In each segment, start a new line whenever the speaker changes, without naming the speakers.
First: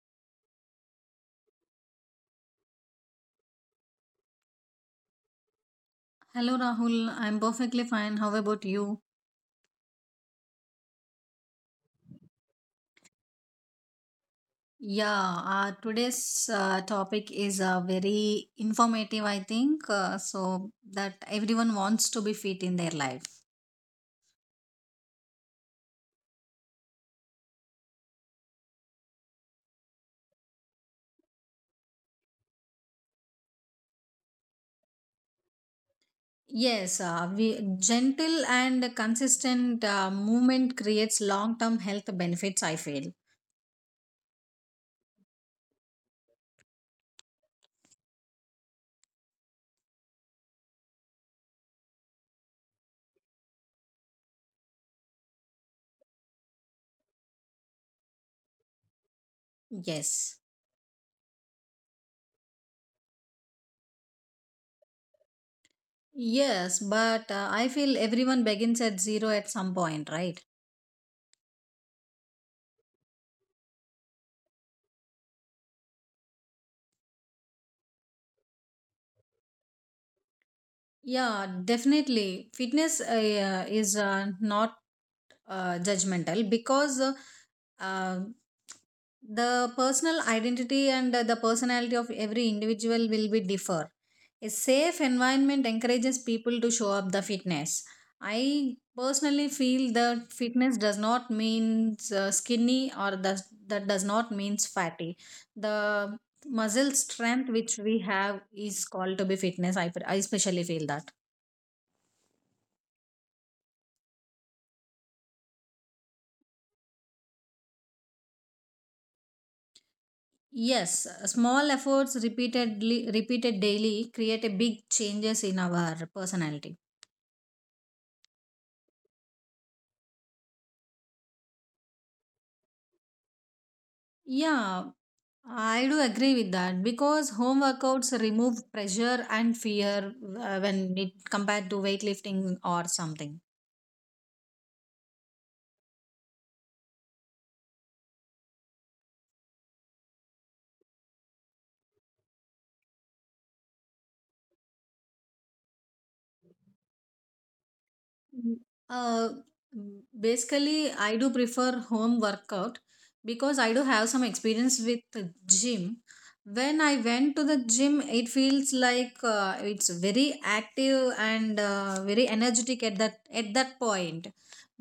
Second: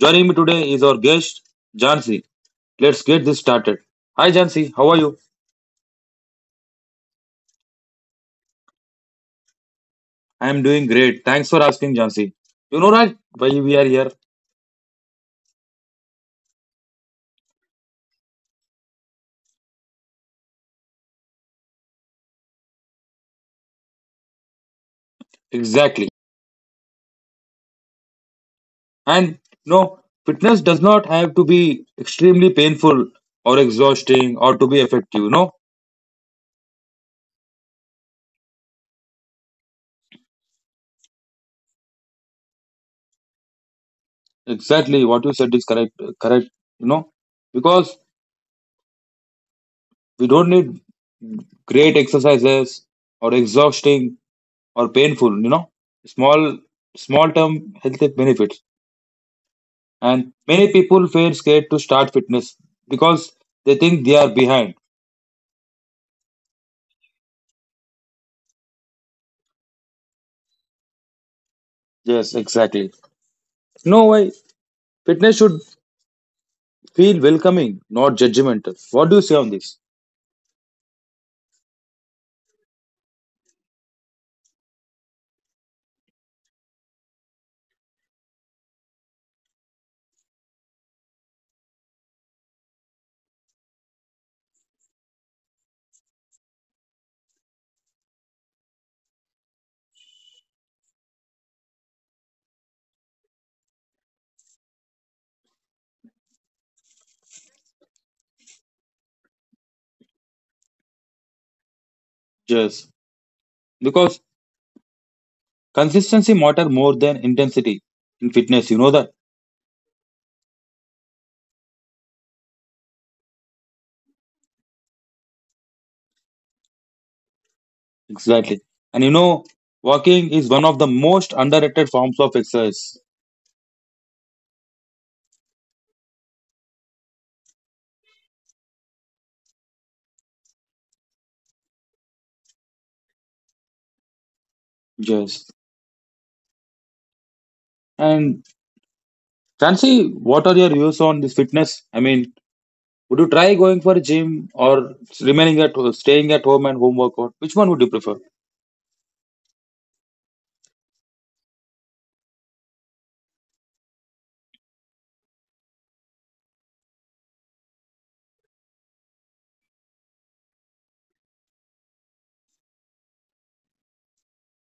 Joining me today is our guest, Jansi. Let's get this started. Hi, Jansi. How are you?
Hello Rahul, I'm perfectly fine. How about you?
I am doing great. Thanks for asking, Jansi. You know, right? Why we are here?
Yeah, today's topic is very informative, I think, so that everyone wants to be fit in their life.
Exactly. And no, fitness does not have to be extremely painful or exhausting or to be effective. No.
Yes, gentle and consistent movement creates long term health benefits, I feel.
Exactly what you said is correct. Correct, you know, because we don't need great exercises or exhausting or painful. You know, small small term health benefits.
Yes.
And many people feel scared to start fitness because they think they are behind.
Yes, but I feel everyone begins at zero at some point, right?
Yes, exactly. No, why fitness should feel welcoming, not judgmental. What do you say on this?
Yeah, definitely. Fitness is not judgmental because uh, the personal identity and the personality of every individual will be differ. A safe environment encourages people to show up the fitness. I personally feel that fitness does not means skinny or does not means fatty. The muscle strength which we have is called to be fitness. I especially feel that.
Yes, because consistency matter more than intensity in fitness. You know that.
Yes, small efforts repeated daily create a big changes in our personality.
Exactly. And you know, walking is one of the most underrated forms of exercise.
Yeah, I do agree with that because home workouts remove pressure and fear when it compared to weightlifting or something.
Yes. And Chancy, what are your views on this fitness? I mean, would you try going for a gym or remaining at staying at home and home workout? Which one would you prefer?
Mm, Uh, mm, Basically, I do prefer home workout because I do have some experience with the gym. When I went to the gym, it feels like it's very active and very energetic at that point.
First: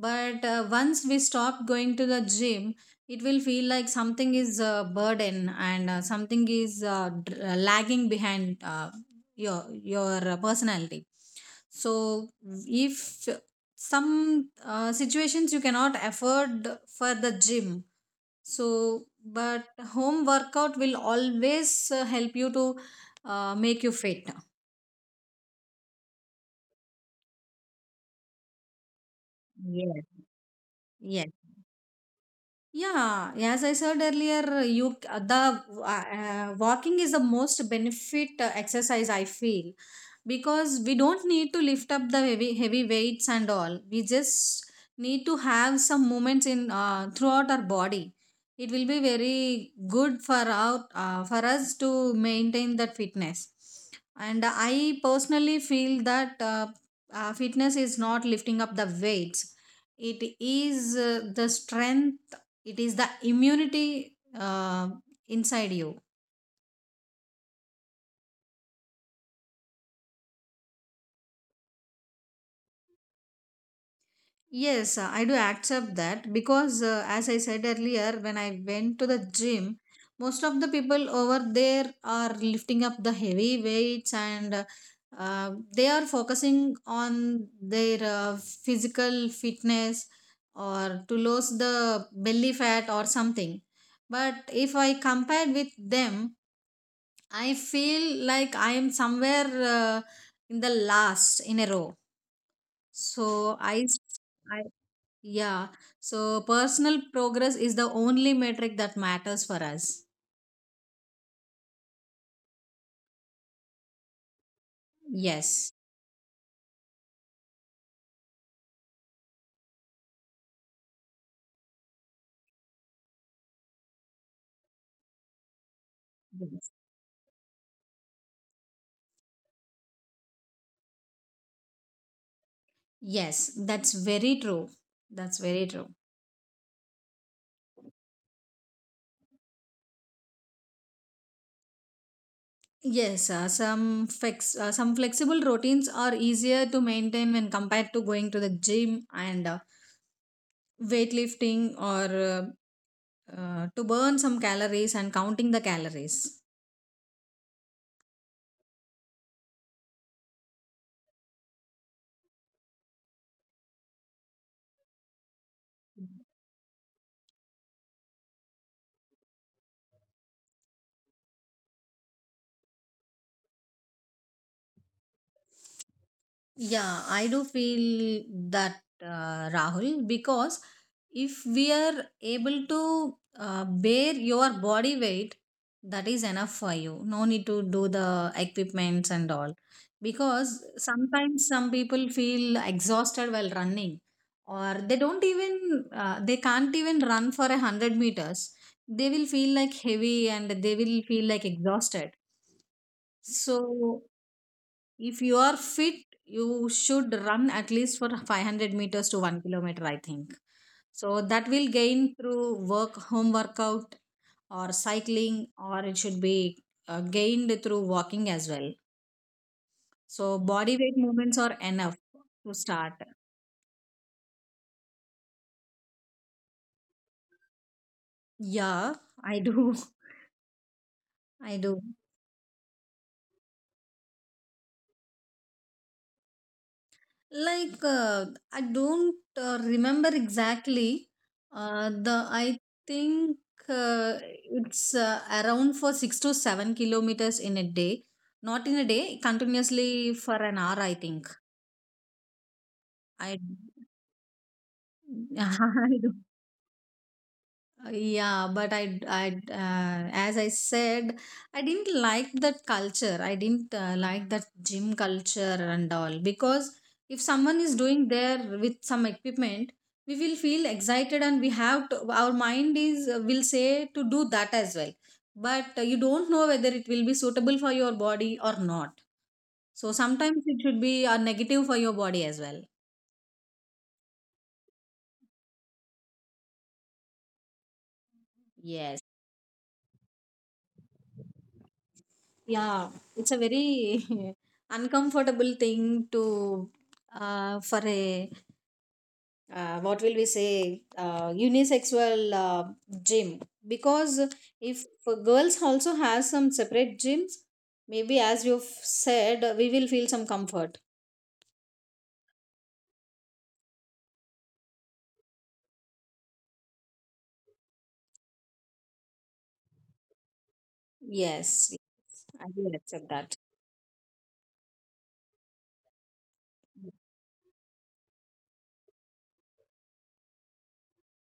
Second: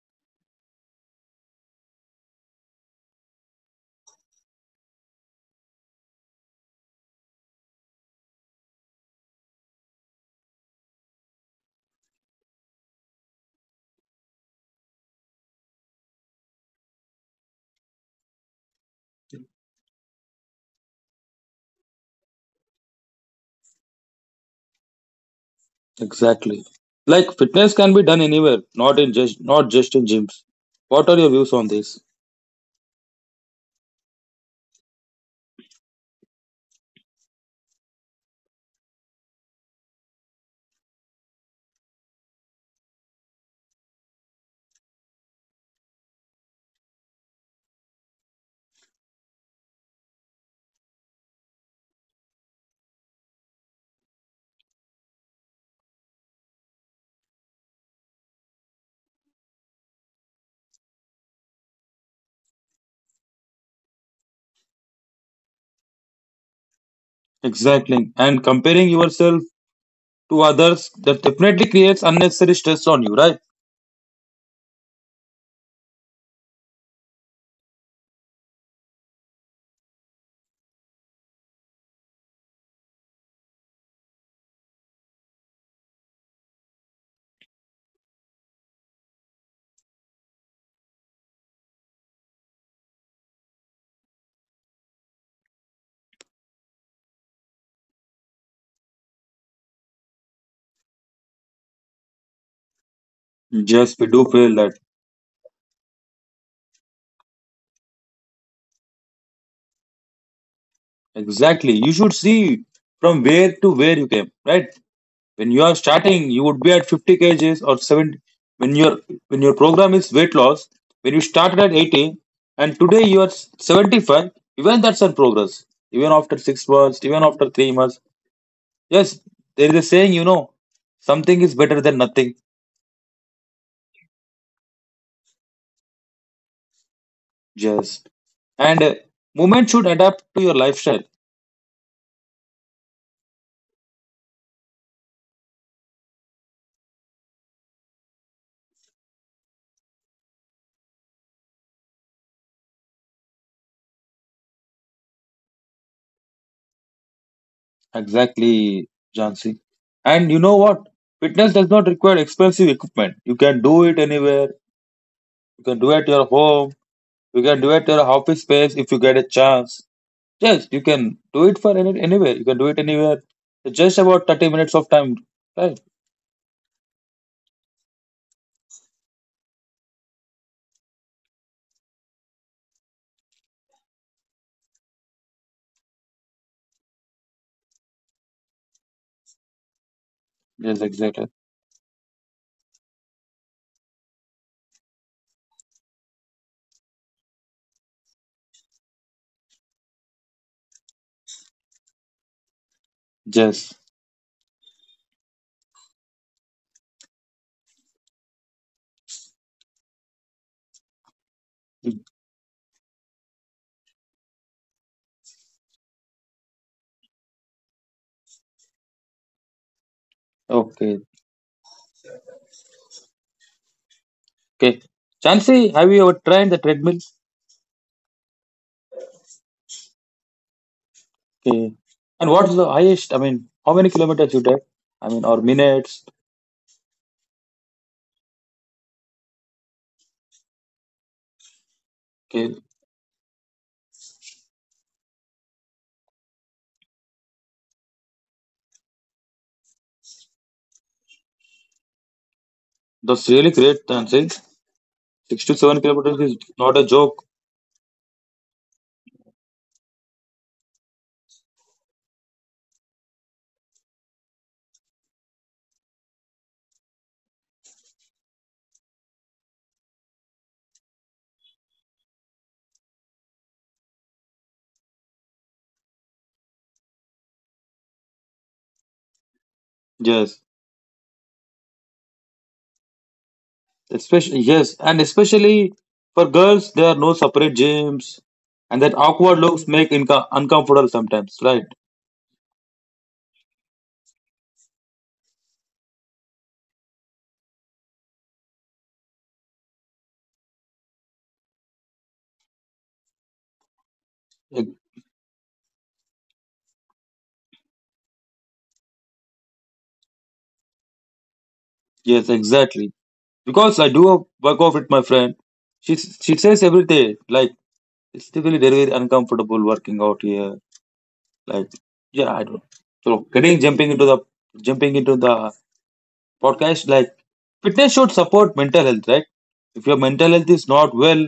But once we stop going to the gym, it will feel like something is a burden and something is lagging behind your your personality. So if some situations you cannot afford for the gym, so but home workout will always help you to make you fit.
Exactly. Like fitness can be done anywhere, not just
Yes.
in gyms. What are
Yes.
your views on this?
Yeah, as I said earlier, you the walking is the most benefit exercise I feel because we don't need to lift up the heavy weights and all. We just need to have some movements in throughout our body. It will be very good for out for us to maintain that fitness. And I personally feel that fitness is not lifting up the weights. It is the strength, it is the immunity uh, inside you.
Exactly. And comparing yourself to others that definitely creates unnecessary stress on you, right?
Yes, I do accept that because as I said earlier, when I went to the gym, most of the people over there are lifting up the heavy weights and uh, they are focusing on their physical fitness or to lose the belly fat or something. But if I compared with them, I feel like I am somewhere in the last in a row. So
Yes, we do feel
I,
that.
yeah. So personal progress is the only metric that matters for us.
Exactly. You should see from where to where you came, right? When you are
Yes.
starting, you would be at 50 kgs or 70. When your when your program is weight loss, when you started at 80 and today you are 75, even that's a progress. Even after six
Yes.
months, even after 3 months. Yes, there is a saying, something is better than nothing.
Yes, that's very true. That's very true.
Yes, and movement should adapt to your lifestyle.
Yes, some flexible routines are easier to maintain when compared to going to the gym and weightlifting or to burn some calories and counting the calories.
Exactly, Jansi. And you know what? Fitness does not require expensive equipment. You can do it anywhere. You can do it at your home. You can do it at your office space if you get a chance. Yes, you can do it for anywhere. You can do it anywhere. So, just about 30 minutes of time. Right?
Yeah, I do feel that Rahul, because if we are able to bear your body weight, that is enough for you. No need to do the equipments and all. Because
Yes, exactly.
sometimes some people feel exhausted while running, or they don't even, they can't even run for 100 meters. They will feel like heavy and they will feel like exhausted.
Yes.
So, if you are fit, you should run at least for 500 meters to 1 kilometer, I think. So, that will gain through work, home workout, or cycling, or it should be gained through walking as well. So, body
Okay.
weight movements are enough to start.
Okay. Jansi, have you ever tried the treadmill?
Yeah, I do. I
Okay.
do.
And what's the highest? I mean, how many kilometers you did? I mean, or minutes?
Like, I don't remember exactly. The
Okay.
I think uh, it's around for 6 to 7 kilometers in a day. Not in a day, continuously for an hour, I think.
That's
I,
really great, Jansi.
I
67
don't.
kilometers is not a joke.
Yeah, but as I said, I didn't like that culture. I didn't like that gym culture and all because if someone is doing there with some equipment, we will feel excited and we have to, our mind is will say to do that as well. But you don't know whether it will be suitable for your body or not. So
Yes.
sometimes it should be a negative for your body as well.
Especially, yes. And especially for girls, there are no separate gyms. And that
Yes.
awkward looks make uncomfortable sometimes, right?
Yeah, it's a very uncomfortable thing to for a what will we say unisexual gym, because
Ex-
if girls also has some separate gyms, maybe as you've said, we will feel some comfort.
Yes, exactly. Because I do a work out with my friend. She says every day, like, it's really very, very uncomfortable working out here. Like,
Yes,
yeah, I
I
don't.
will
So
accept that.
getting jumping into the jumping into the podcast, like fitness should support mental health, right? If your mental health is not well,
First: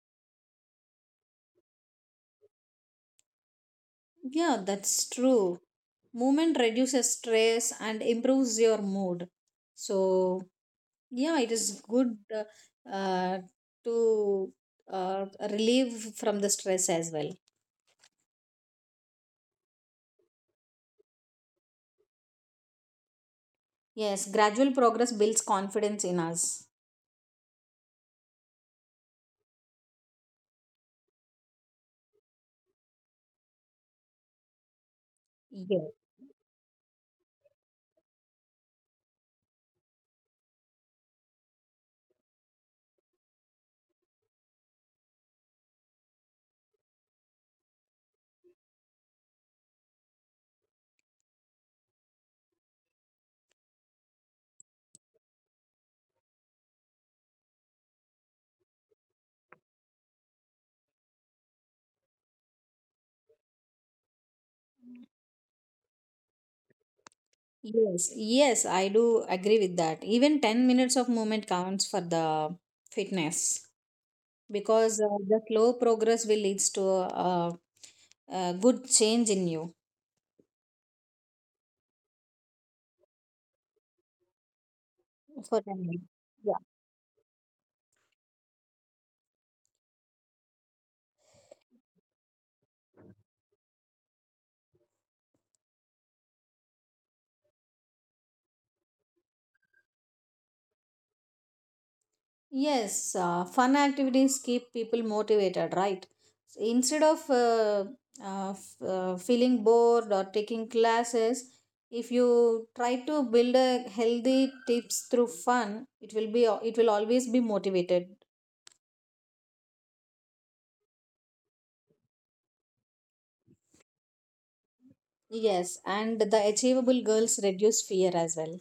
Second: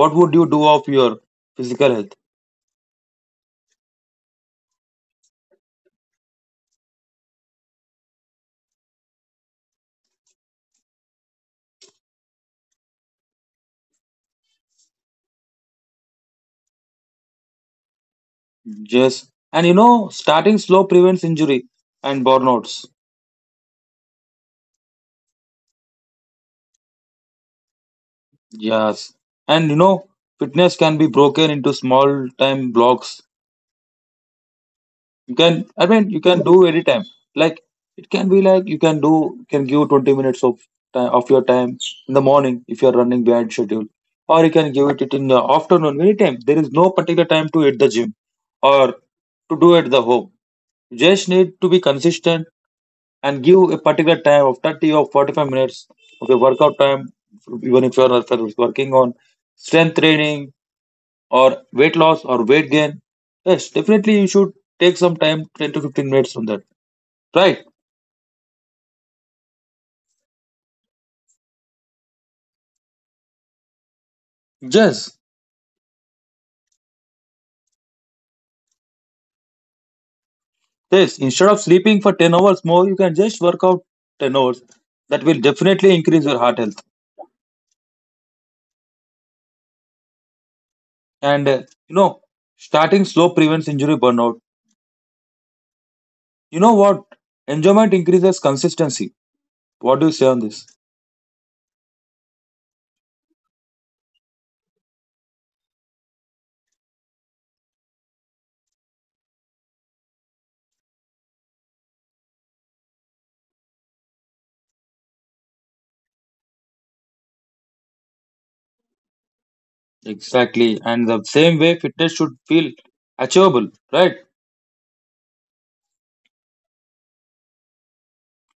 what would you do of your physical health?
Yeah, that's true. Movement reduces stress and improves your mood. So yeah, it is good uh, to uh, relieve from the stress as well.
Yes. And you know, starting slow prevents injury and burnouts.
Yes, gradual progress builds confidence in us.
Yes. And you know, fitness can be broken into small time blocks. You can, I
Yes.
mean, you can do anytime. Like, it can be like can give 20 minutes of time, of your time in the morning if you're running behind schedule. Or you can give it in the afternoon, anytime. There is no particular time to hit the gym or to do at the home. You just need to be consistent and give a particular time of 30 or 45 minutes of the workout time even if you're working on strength training or weight loss or weight gain. Yes, definitely you should take some time, 10 to 15 minutes on that, right?
Yes, yes, I do agree with that. Even 10 minutes of movement counts for the fitness, because
yes
the slow progress will leads to a good change in you
yes instead of sleeping for 10 hours more, you can just work out 10 hours. That will
for 10
definitely
minutes.
increase your
Yeah.
heart health. And you know, starting slow prevents injury burnout. You know what, enjoyment increases consistency. What do you say on this?
Yes, fun activities keep people motivated, right? So instead of feeling bored or taking classes, if you try to build a healthy tips through fun, it will always be motivated.
Exactly. And the same way fitness should feel achievable, right?
Yes, and the achievable girls reduce fear as well.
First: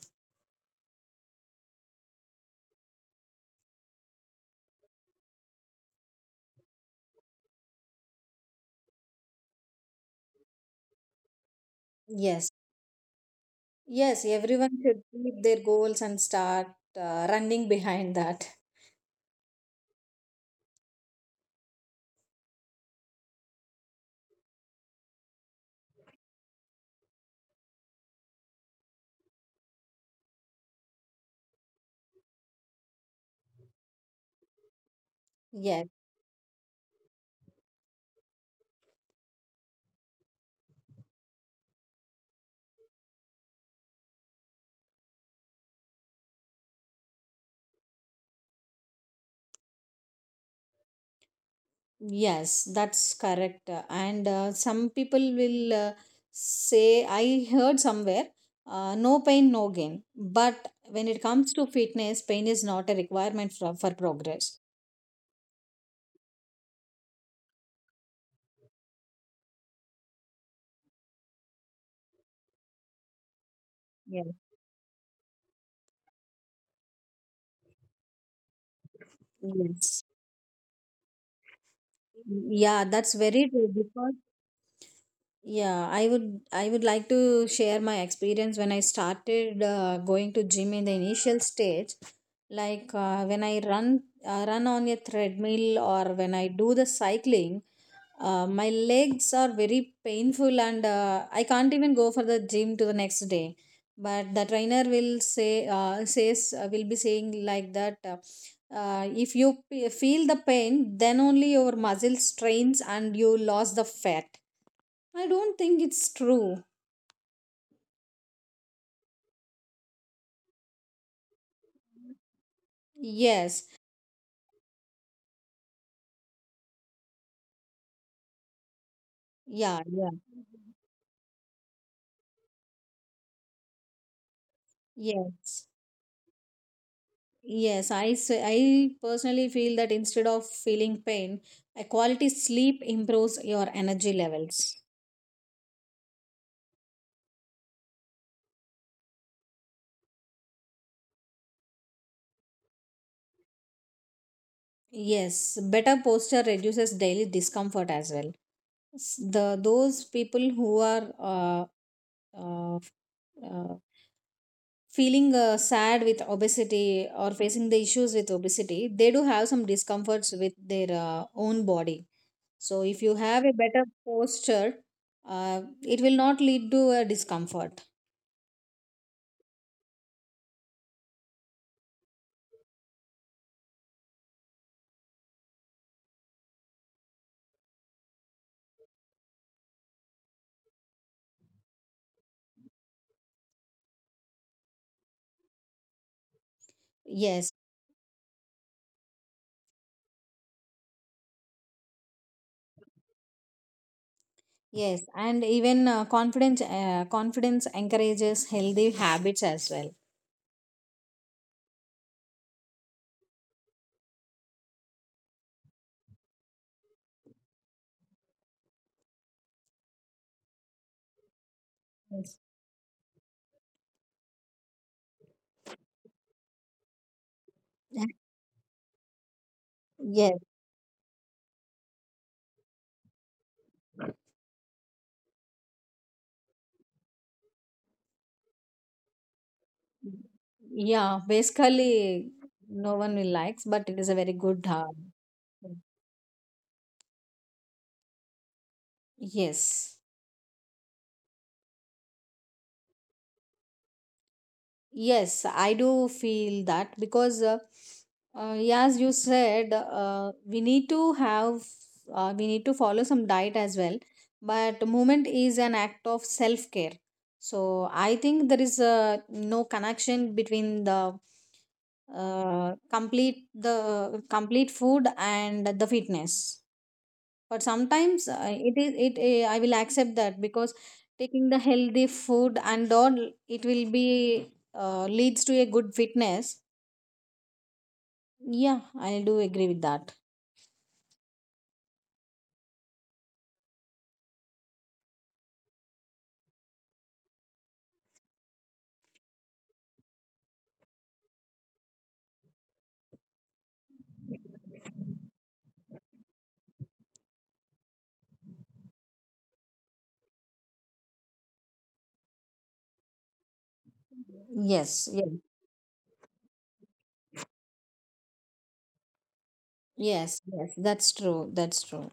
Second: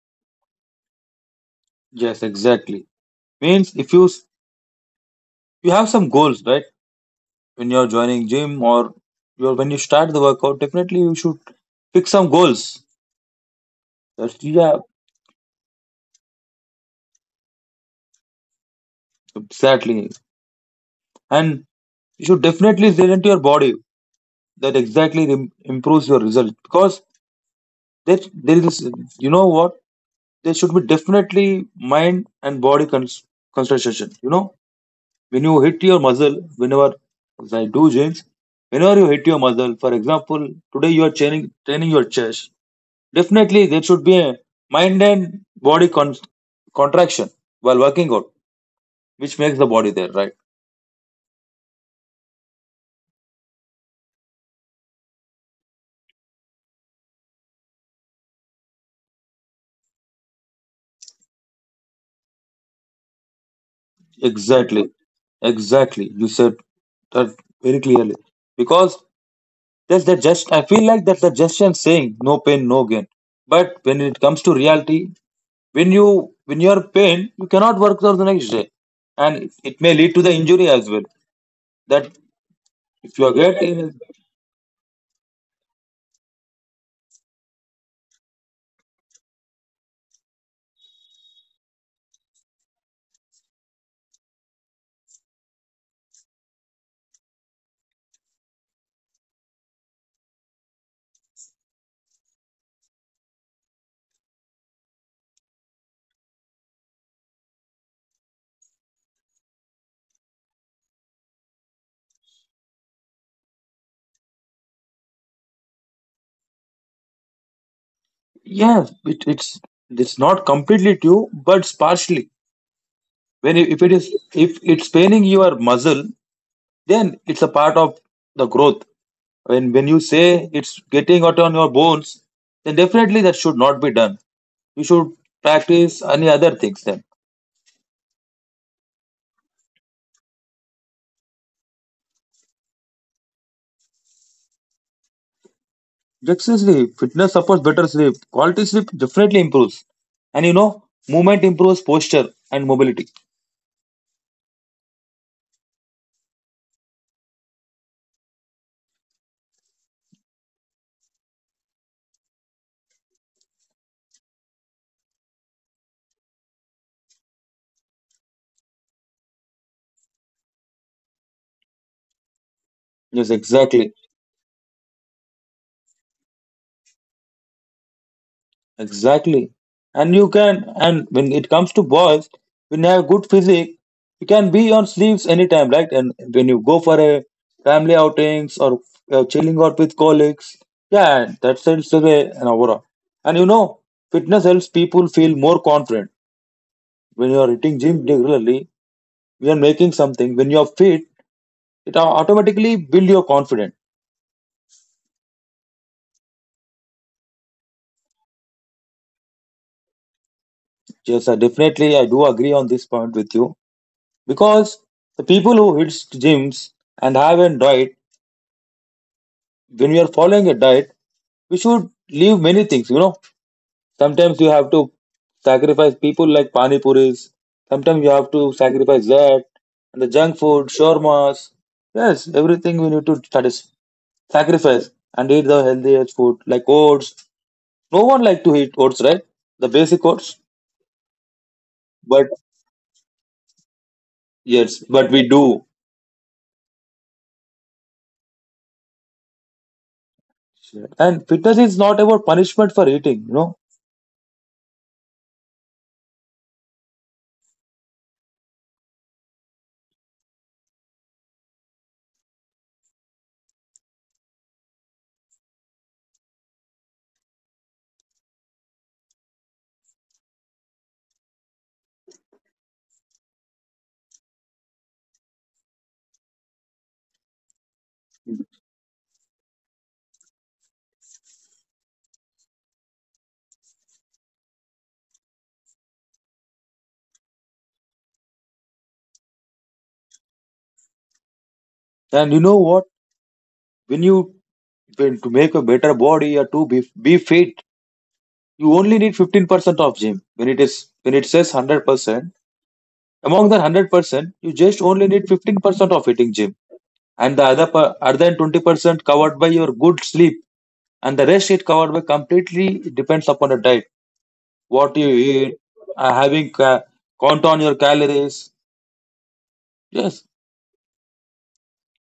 Yes, exactly. Means if you have some goals, right? When you're joining gym or you're when you start the workout, definitely you should pick some
Yes,
goals.
yes,
That's,
everyone
yeah,
should keep their goals and start running behind that.
exactly. And you should definitely listen to your body. That exactly improves your result, because there is, you know what, there should be definitely mind and body concentration. You know, when you
Yes.
hit your muzzle, whenever, as I do, James, whenever you hit your muzzle, for example, today you are training your chest, definitely there should be a mind and body contraction while working out, which makes the body there, right?
Yes, that's correct. And some people will say, I heard somewhere, no pain, no gain. But when it comes to fitness, pain is not a requirement for progress.
Exactly, exactly, you said that very clearly, because that's the just, I feel like that's the just saying, no pain no gain, but when it
Yes.
comes to reality, when you when you're pain you cannot work out the next day, and it may
Yes.
lead to the injury as well, that
Yeah,
if
that's
you are
very true
getting,
because, yeah, I would, I would like to share my experience when I started going to gym in the initial stage. Like when I run run on a treadmill or when I do the cycling, my legs are very painful and I can't even go for the gym to the next day. But the trainer will say says will be saying like that. If you feel the pain, then only your muscle strains and you lost the fat. I don't think it's true.
yeah. it, it's it's not completely true, but it's partially. when i-
Yes.
if it is if it's paining your muscle, then it's a part of the growth. When
Yeah,
you
yeah.
say it's getting out on your bones, then definitely that should not be done, you should
Yes.
practice any other things then.
Yes, I say I personally feel that instead of feeling pain, a quality sleep improves your energy levels.
Just sleep, fitness supports better sleep, quality sleep definitely improves. And you know, movement improves posture and mobility.
Yes, better posture reduces daily discomfort as well. S- The Those people who are uh, uh, feeling sad with obesity or facing the issues with obesity, they do have some discomforts with their own body. So if you
Yes,
have a better
exactly.
posture, it will not lead to a discomfort.
Exactly. And you can, and when it comes to boys, when you have good physique, you can be on sleeves anytime, right? And when you go for a family outings or chilling out with colleagues, yeah, that sends away an aura. And you know, fitness helps people feel more confident. When you are
Yes,
hitting gym regularly, you are making something. When you are fit, it automatically build your confidence.
yes, and even confidence encourages healthy habits as well.
Yes, I definitely I do agree on this point with you, because the people who hits gyms and have a diet, when we are following a diet, we should
Yes.
leave many things, you know. Sometimes you have to sacrifice people like pani puris, sometimes you have to sacrifice that, and the
Yes.
junk food shawarmas. Yes, everything we need to sacrifice and eat the healthiest food like oats. No one like to eat oats, right? The basic oats.
Yeah,
But
basically no one will likes, but it is a very good
yes, but we do.
yes.
And fitness is not about punishment for eating.
Yes, I do feel that because, yeah, as you said, we need to follow some diet as well. But movement is an act of self care. So I think there is no connection between the complete food and the fitness. But sometimes it is it I will accept that, because taking the healthy food and all, it will be leads to a good fitness. Yeah, I do agree with that.
And you know what, when you when to make a better body or to be fit, you only need 15% of gym. When it is when it says 100%, among the 100% you just only need 15% of hitting gym, and the other per-, other than 20% covered by your good sleep, and the rest it covered by completely depends upon the diet, what
Yes,
you
yes.
eat, having count on your calories.
Yes,
Yes.
yes, that's true. That's true.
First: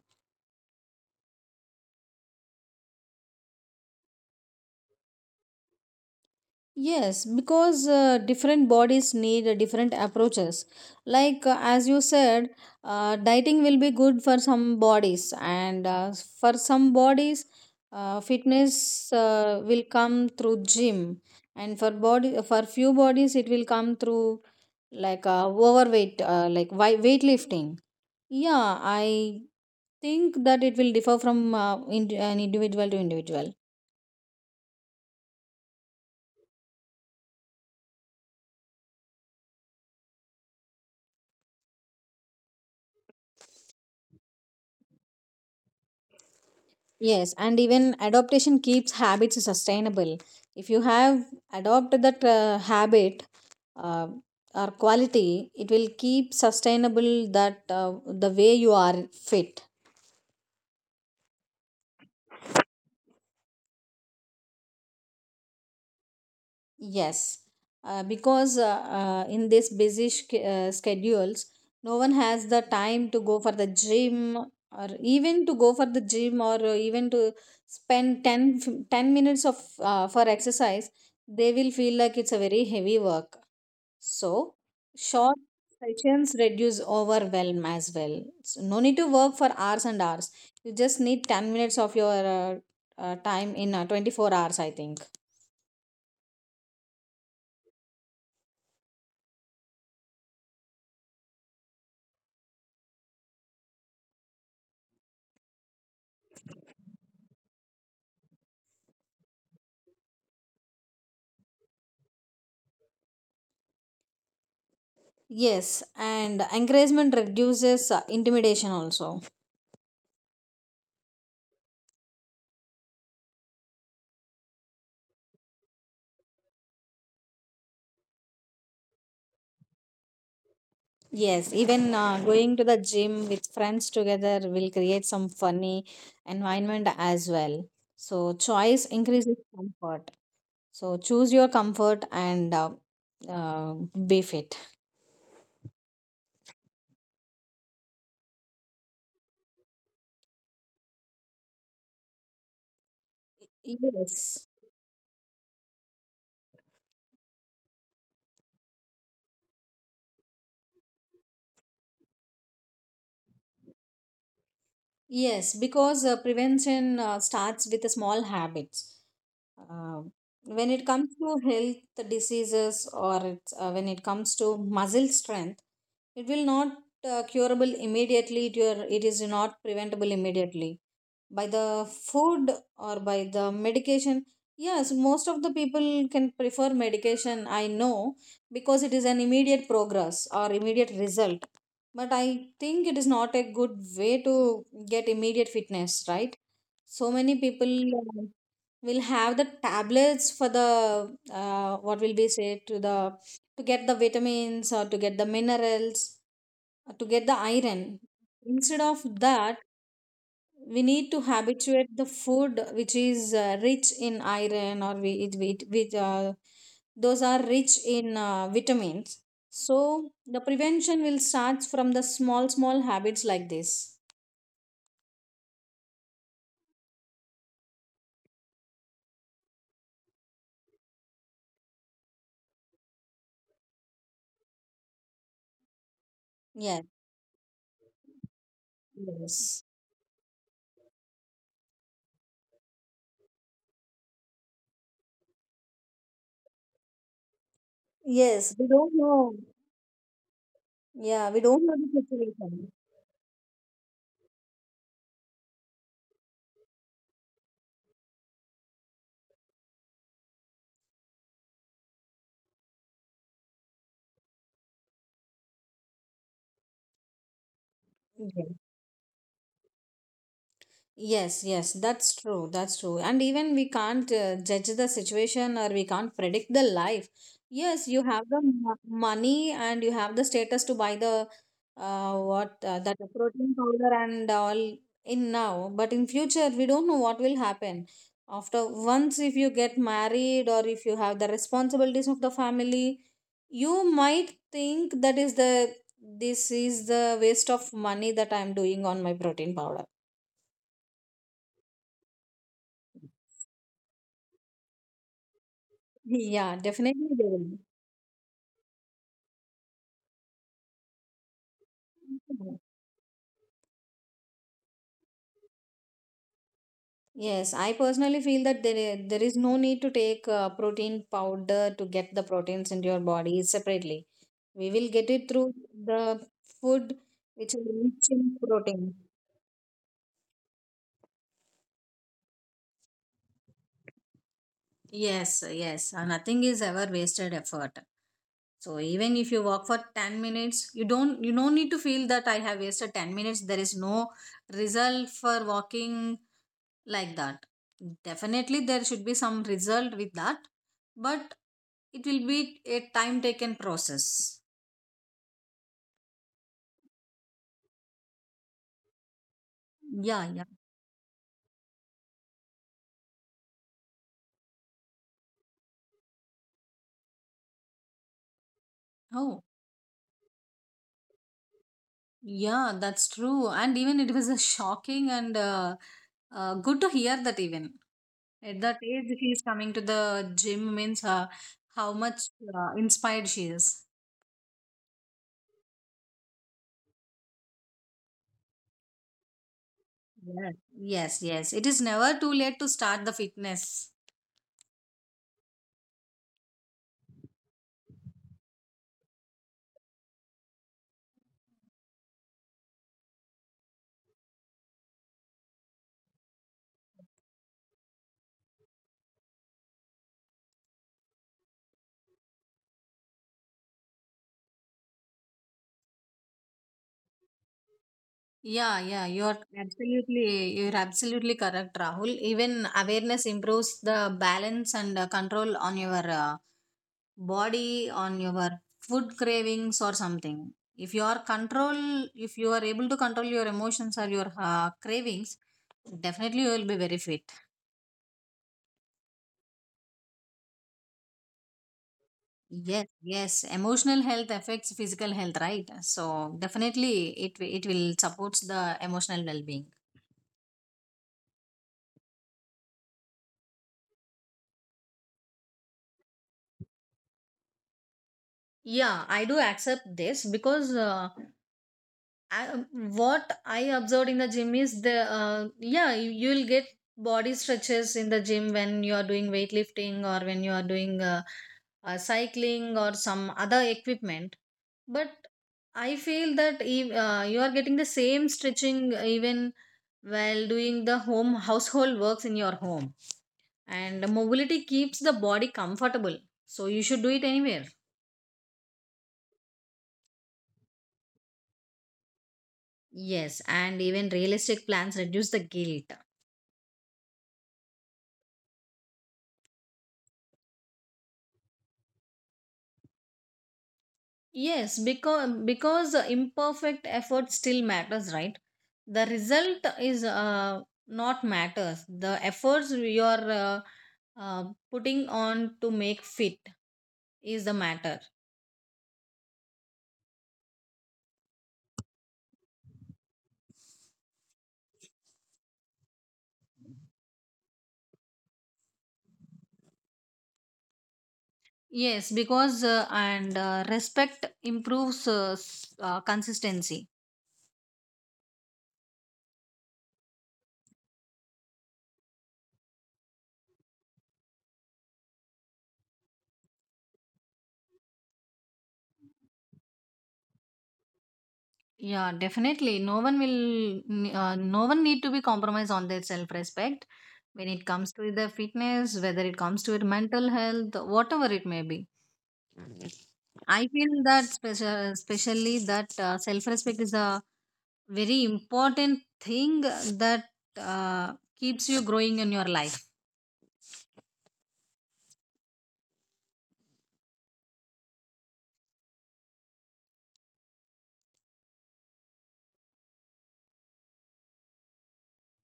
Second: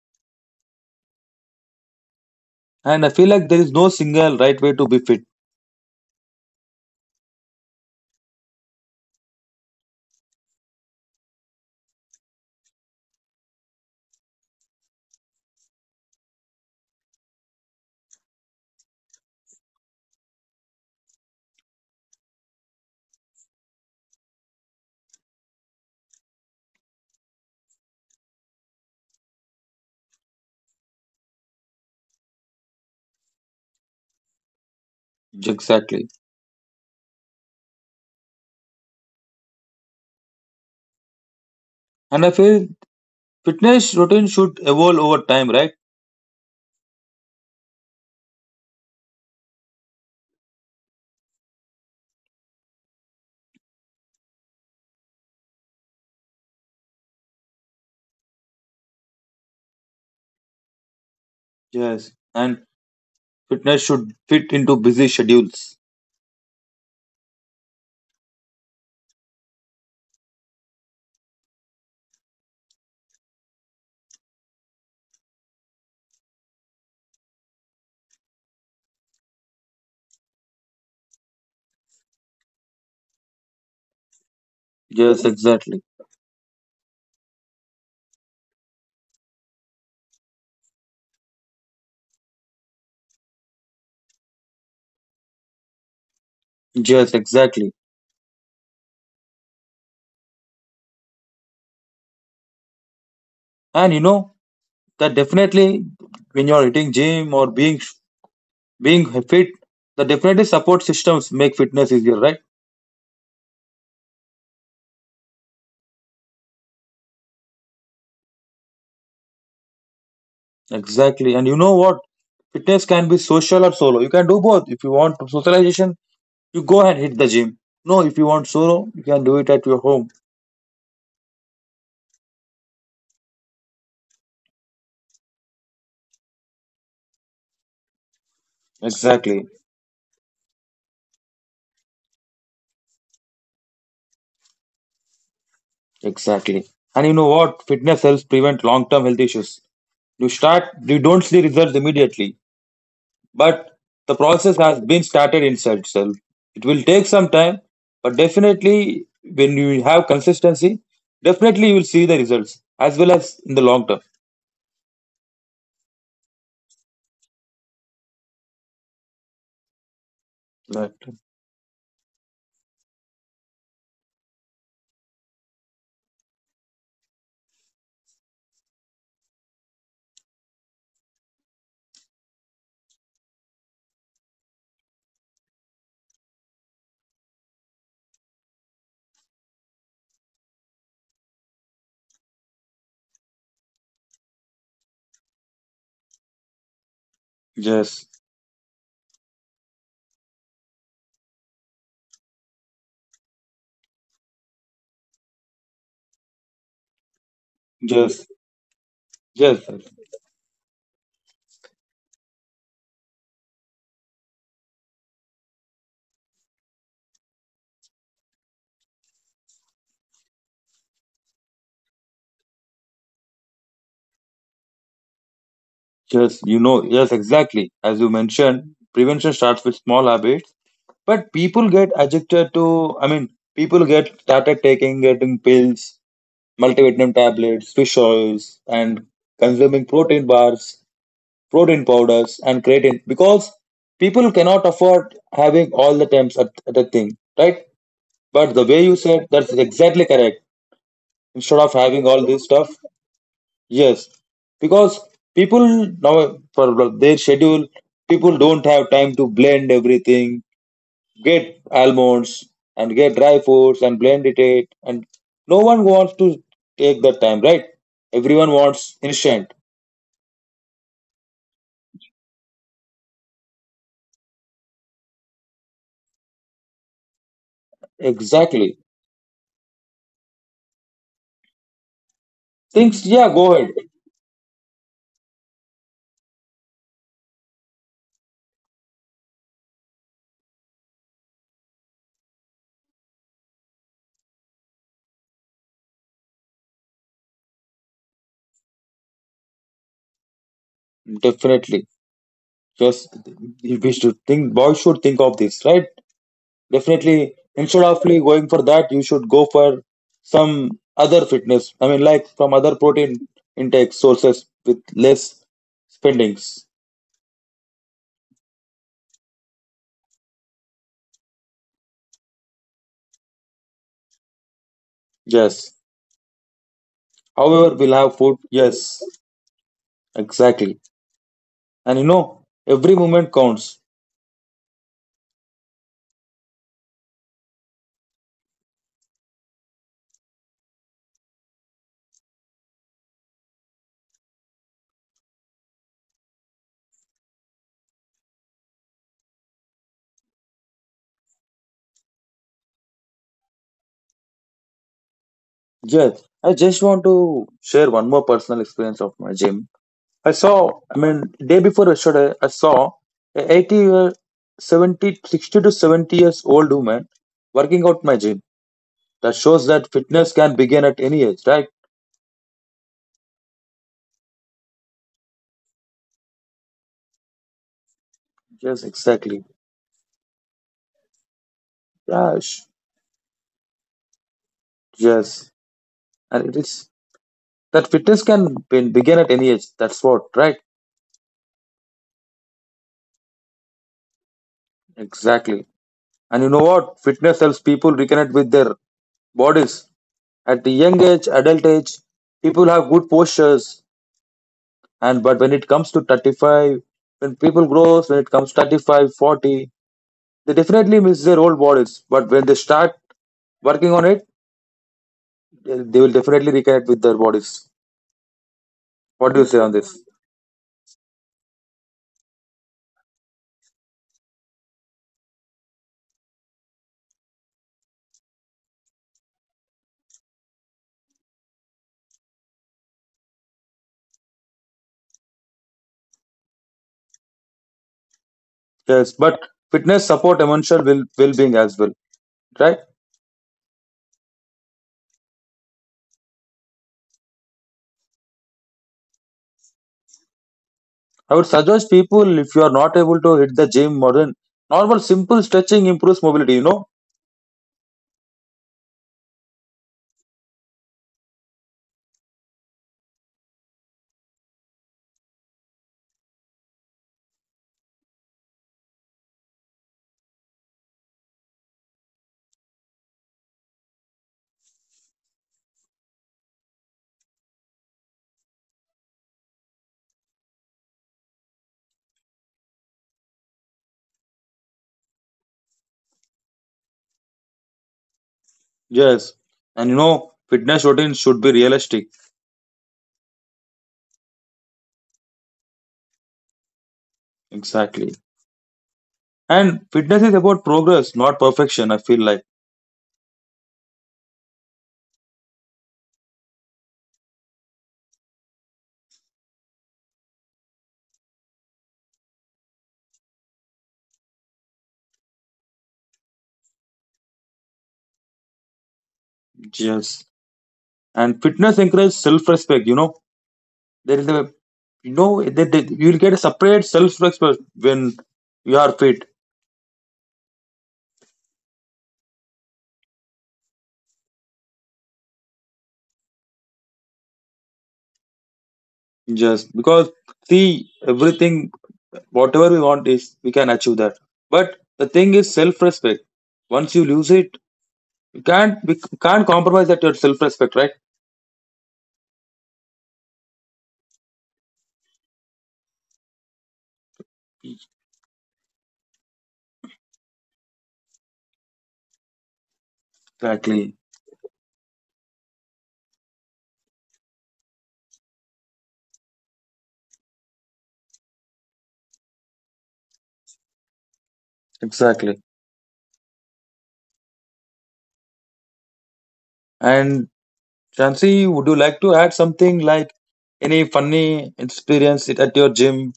And I feel like there is no single right way to be fit.
Yes, because different bodies need different approaches. Like as you said, dieting will be good for some bodies, and for some bodies, fitness will come through gym, and for few bodies it will come through like weightlifting. Yeah, I think that it will differ from an individual to individual.
Exactly. And I feel fitness routine should evolve over time, right?
Yes, and even adaptation keeps habits sustainable. If you have adopted that habit uh, or quality, it will keep sustainable that the way you are fit.
Yes, and fitness should fit into busy schedules.
Yes, because in this busy schedules, no one has the time to go for the gym or even to go for the gym or even to spend 10 minutes of for exercise. They will feel like it's a very heavy work. So,
Yes,
short
exactly.
sessions reduce overwhelm as well. So no need to work for hours and hours. You just need 10 minutes of your time in 24 hours, I think.
Yes, exactly. And you know that, definitely, when you're hitting gym or being fit, the definitely support systems make fitness easier, right?
Yes, and encouragement reduces intimidation also.
Exactly. And you know what? Fitness can be social or solo. You can do both. If you want socialization, you go and hit the gym. No, if you want solo, you can do it at your home.
Yes, even going to the gym with friends together will create some funny environment as well. So, choice increases
Exactly.
comfort. So, choose your comfort and uh, be fit.
Exactly. And you know what? Fitness helps prevent long-term health issues. You start, you don't see results immediately, but the process
Yes.
has been started inside itself. It will take some time, but definitely when you have consistency, definitely you will see the results as well as in the long term.
Yes, because prevention starts with the small habits. Uh, when
Right.
it comes to health diseases or it's, when it comes to muscle strength, it will not curable immediately. It is not preventable immediately by the food or by the medication. Yes, most of the people can prefer medication, I know, because it is an immediate progress or immediate result. But I think it is not a good way to get immediate fitness, right? So many people
Yes,
uh, will have the tablets for the what will be said to the to get the vitamins or to get the minerals, to get the iron
yes,
instead of
yes,
that. We need to habituate the food which is rich in iron, or we with those are rich in vitamins. So the prevention will start from the small small habits like this.
yes, you know, yes, exactly. As you mentioned, prevention starts with small habits, but people get addicted to. I mean, people get started taking getting pills,
Yes.
multivitamin tablets, fish oils, and
Yes,
consuming protein bars, protein powders, and creatine, because people cannot afford having all the times at a thing, right? But the
yes,
way
we
you
don't
said, that's
know.
exactly correct.
Yeah,
Instead
we
of
don't know
having
the
all this stuff,
situation.
yes, because people now for their schedule, people don't have time to blend everything, get almonds and get dry fruits and blend it, and no one wants to take that time, right? Everyone wants instant.
Yes, yes, that's true. That's true. And even we can't judge the situation, or we can't predict the life. Yes, you have the
Exactly,
money and you have the status to buy the what
things,
that
yeah, go ahead.
protein powder and all in now. But in future, we don't know what will happen. After once, if you get married or if you have the responsibilities of the family, you might think that is the this is the waste of money that I'm doing on my protein powder.
Definitely, just we should think, boys should think of this, right?
Yeah,
Definitely,
definitely they
instead of like going for that you should go for some other fitness, I mean, like from other
will.
protein intake sources with less spendings.
Yes, I personally feel that there is no need to take protein powder to get the proteins into your body separately. We will get it through
Yes,
the food
however
which is
we'll have
rich
food.
in
Yes,
protein.
exactly. And you know, every moment counts.
Yes, yes. Nothing is ever wasted effort. So even if you walk for 10 minutes, you don't need to feel that I have wasted 10 minutes. There is no result for walking like that. Definitely there should be some result with that, but it will be a time taken process.
Yes, I just want to share one more personal experience of my gym. I
Yeah, yeah.
saw, I mean, day before yesterday, I saw a 80 year, 70, 60 to 70 years old woman working out my gym. That
Oh,
shows that fitness can begin at any age, right?
yeah, that's true. And even it was a shocking and good to hear that even at
Yes,
that age she
exactly.
is coming to the gym means, how much
Yeah,
inspired she is.
yes. And it is that fitness can begin at any age. That's what, right?
Yes. Yes, yes, it is never too late to start the fitness.
Exactly. And you know what? Fitness helps people reconnect with their bodies. At the young age, adult age, people have good postures, and but when it comes to 35, when people grows, when it comes 35, 40, they definitely miss their old bodies. But when they start working on it, they will definitely reconnect with their bodies.
Yeah, yeah,
What do you
you're
say on this?
absolutely correct, Rahul. Even awareness improves the balance and control on your body, on your food cravings or something. If you are able to control your emotions or your cravings, definitely you will be very fit.
Yes, but fitness support emotional well being as well, right?
Yes, yes. Emotional health affects physical health, right? So definitely it will supports the emotional well-being.
I would suggest people if you are not able to hit the gym or then normal simple stretching improves mobility. You know,
Yeah, I do accept this because. I, what I observed in the gym is the yeah, you'll get body stretches in the gym when you are doing weightlifting or when you are doing cycling or some other equipment. But I feel that you are getting the same stretching even while doing the home household works in your home, and the mobility keeps the body comfortable. So you should do it anywhere.
yes, and you know fitness routine should be realistic.
Yes, and even realistic plans reduce the guilt.
Exactly. And fitness is about progress, not perfection, I feel like.
Yes, because imperfect effort still matters, right? The result is not matters. The efforts you are uh, putting on to make fit is the matter.
Yes. And fitness encourages self respect, you know. There is a, you know, that that you will get a separate self respect when you are fit.
Yes, because and respect improves consistency.
Just because, see, everything whatever we want is we can achieve that. But the thing is self respect. Once you lose it, you can't we can't compromise that your self respect, right?
Yeah, definitely. No one will. No one need to be compromised on their self respect when it comes to their fitness, whether it comes to their mental health, whatever it may be. I
Exactly.
feel that especially that self respect is a very important thing that uh, keeps you growing in your life.
Exactly. And Shansi, would you like to add something, like any funny experience it at your gym?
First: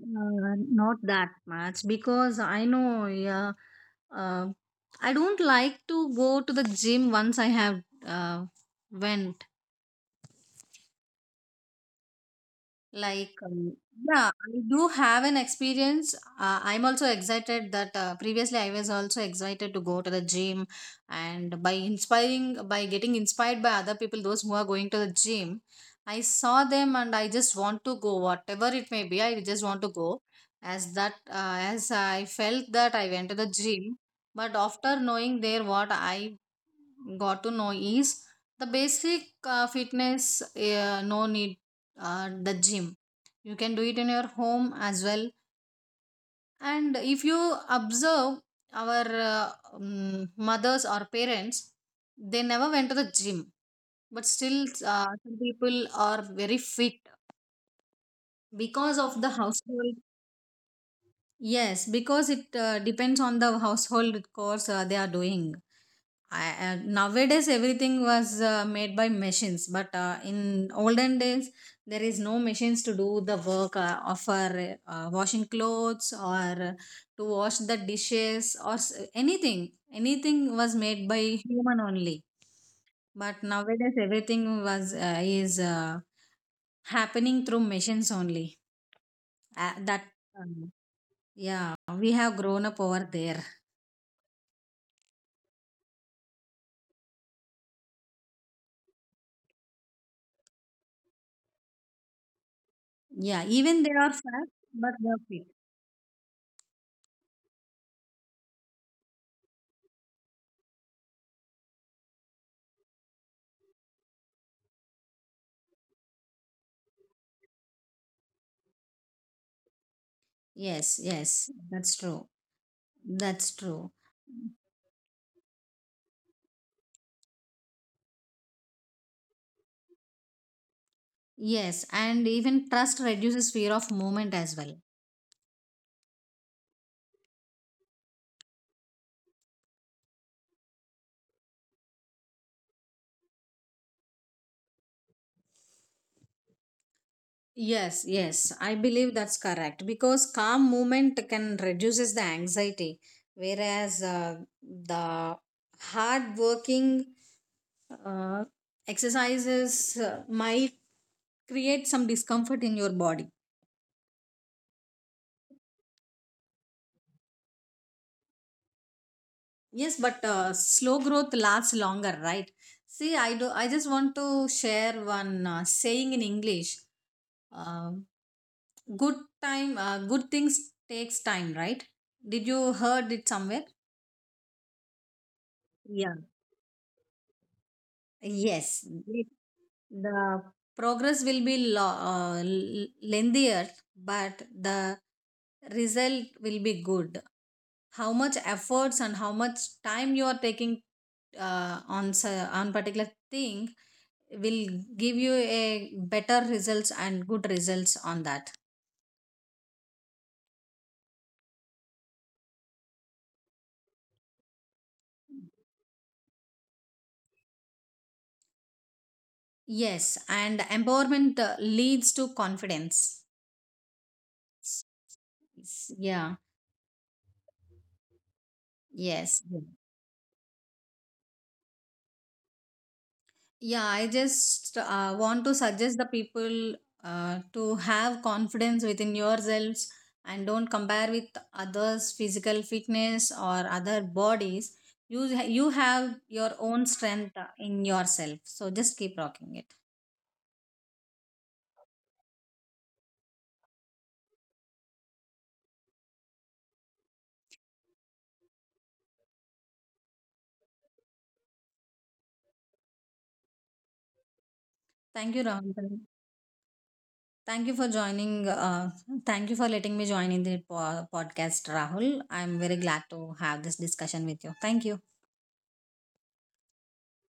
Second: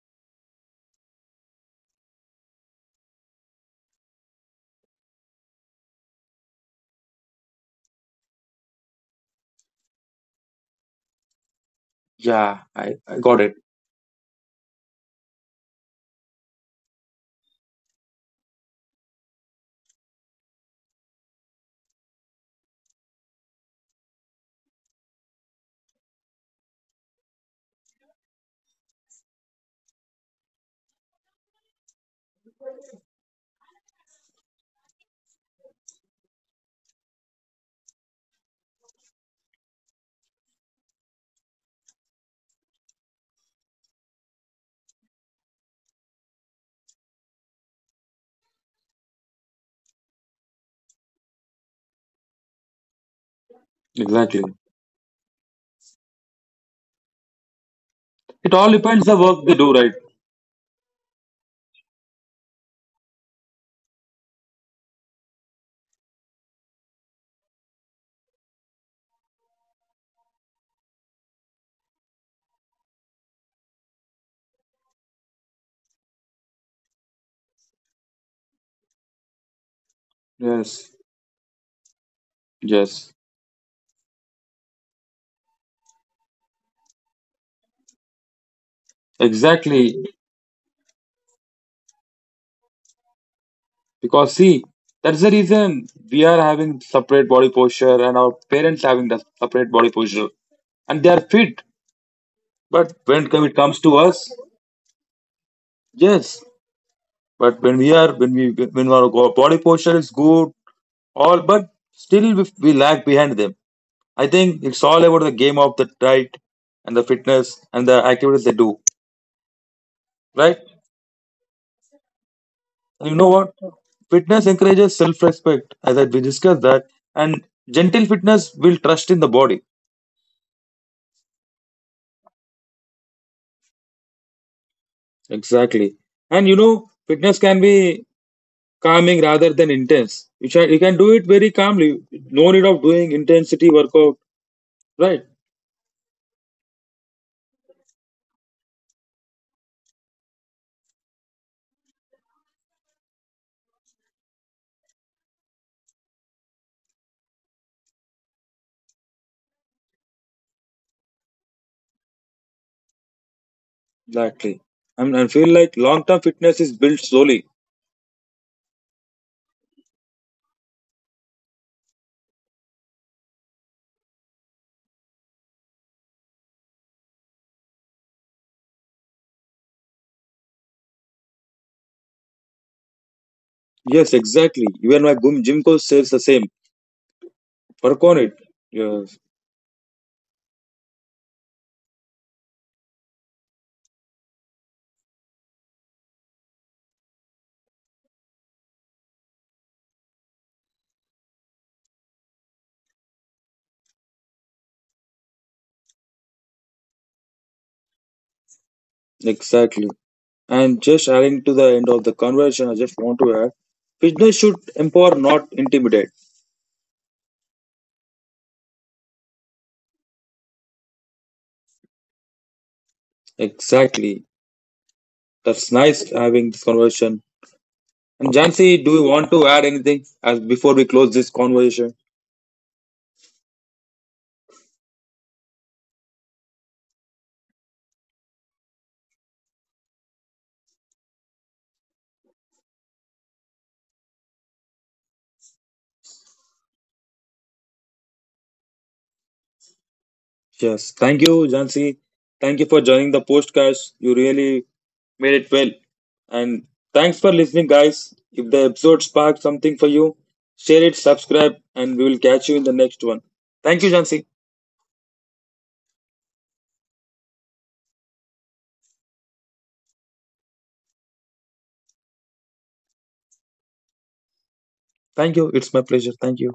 Not that much because I know, yeah, uh, I don't like to go to the gym once I have when
Yeah, I
Like,
got it.
yeah, I do have an experience. I'm also excited that previously I was also excited to go to the gym, and by inspiring, by getting inspired by other people, those who are going to the gym, I saw them and I just want to go, whatever it may be. I just want to go, as I felt that I went to the gym, but after knowing there what I got to know is the basic fitness. No need The gym, you can do it in your home as well. And if you observe our mothers or parents, they never went to the gym, but still
Exactly.
some people are very fit
It
because
all
of the
depends the work they
household.
do, right?
Yes, because it depends on the household chores they are doing. I, nowadays, everything was made by machines, but in olden days, there is no machines to do the work of our, washing clothes or to wash the dishes or anything. Anything was made by
Yes.
human only. But
Yes.
nowadays, everything was is happening through machines only. That
Exactly.
um, yeah, we have grown up over there.
Because see, that's the reason we are having separate body posture and our parents having the separate body posture. And they are fit.
Yeah,
But
even they
when
are
it
fat
comes to
but
us,
worth it.
yes. But when our body posture is good, all but still we lag behind them. I think it's all about the game of the diet and the fitness and the activities they do,
Yes,
right?
yes, that's true. That's
And you
true.
know what? Fitness encourages self-respect, as we discussed that, and gentle fitness will trust in the body.
Yes, and even trust reduces fear of movement as well.
Exactly. And you know, fitness can be calming rather than intense. Can you can do it very calmly. No need of doing intensity workout, right?
Yes, yes, I believe that's correct because calm movement can reduces the anxiety, whereas the hard working uh, exercises might create some discomfort in your body.
Exactly. And I feel like long-term fitness is built slowly.
Yes, but slow growth lasts longer, right? See, I do. I just want to share one saying in English. Um Good time, good things takes time, right? Did you heard it somewhere?
Yes, exactly. Even my
Yeah.
gym coach says the same.
Yes,
Work on it.
it-
Yes.
the progress will be lengthier, but the result will be good. How much efforts and how much time you are taking uh, on s- on particular thing will give you a better results and good results on that.
Exactly. And just adding to the end of the conversation, I just want to add business should empower, not intimidate.
Yes, and empowerment leads to confidence.
Exactly.
Yeah.
That's nice having this conversation. And
Yes.
Jansi,
Yeah,
do you want to add anything as before we close this conversation?
yeah, I just want to suggest the people to have confidence within yourselves and don't compare with others physical fitness or other bodies. You have your own strength in yourself, so just keep rocking it.
Yes. Thank you, Jansi. Thank you for joining the podcast. You really made it well. And thanks for listening, guys. If the episode sparked something for you, share it, subscribe, and we will catch you in the next one. Thank you, Jansi.
Thank you, Rahul. Thank you for joining. Thank you for letting me join in the podcast, Rahul. I'm very glad to have this discussion with you. Thank you.
Thank you. It's my pleasure. Thank you.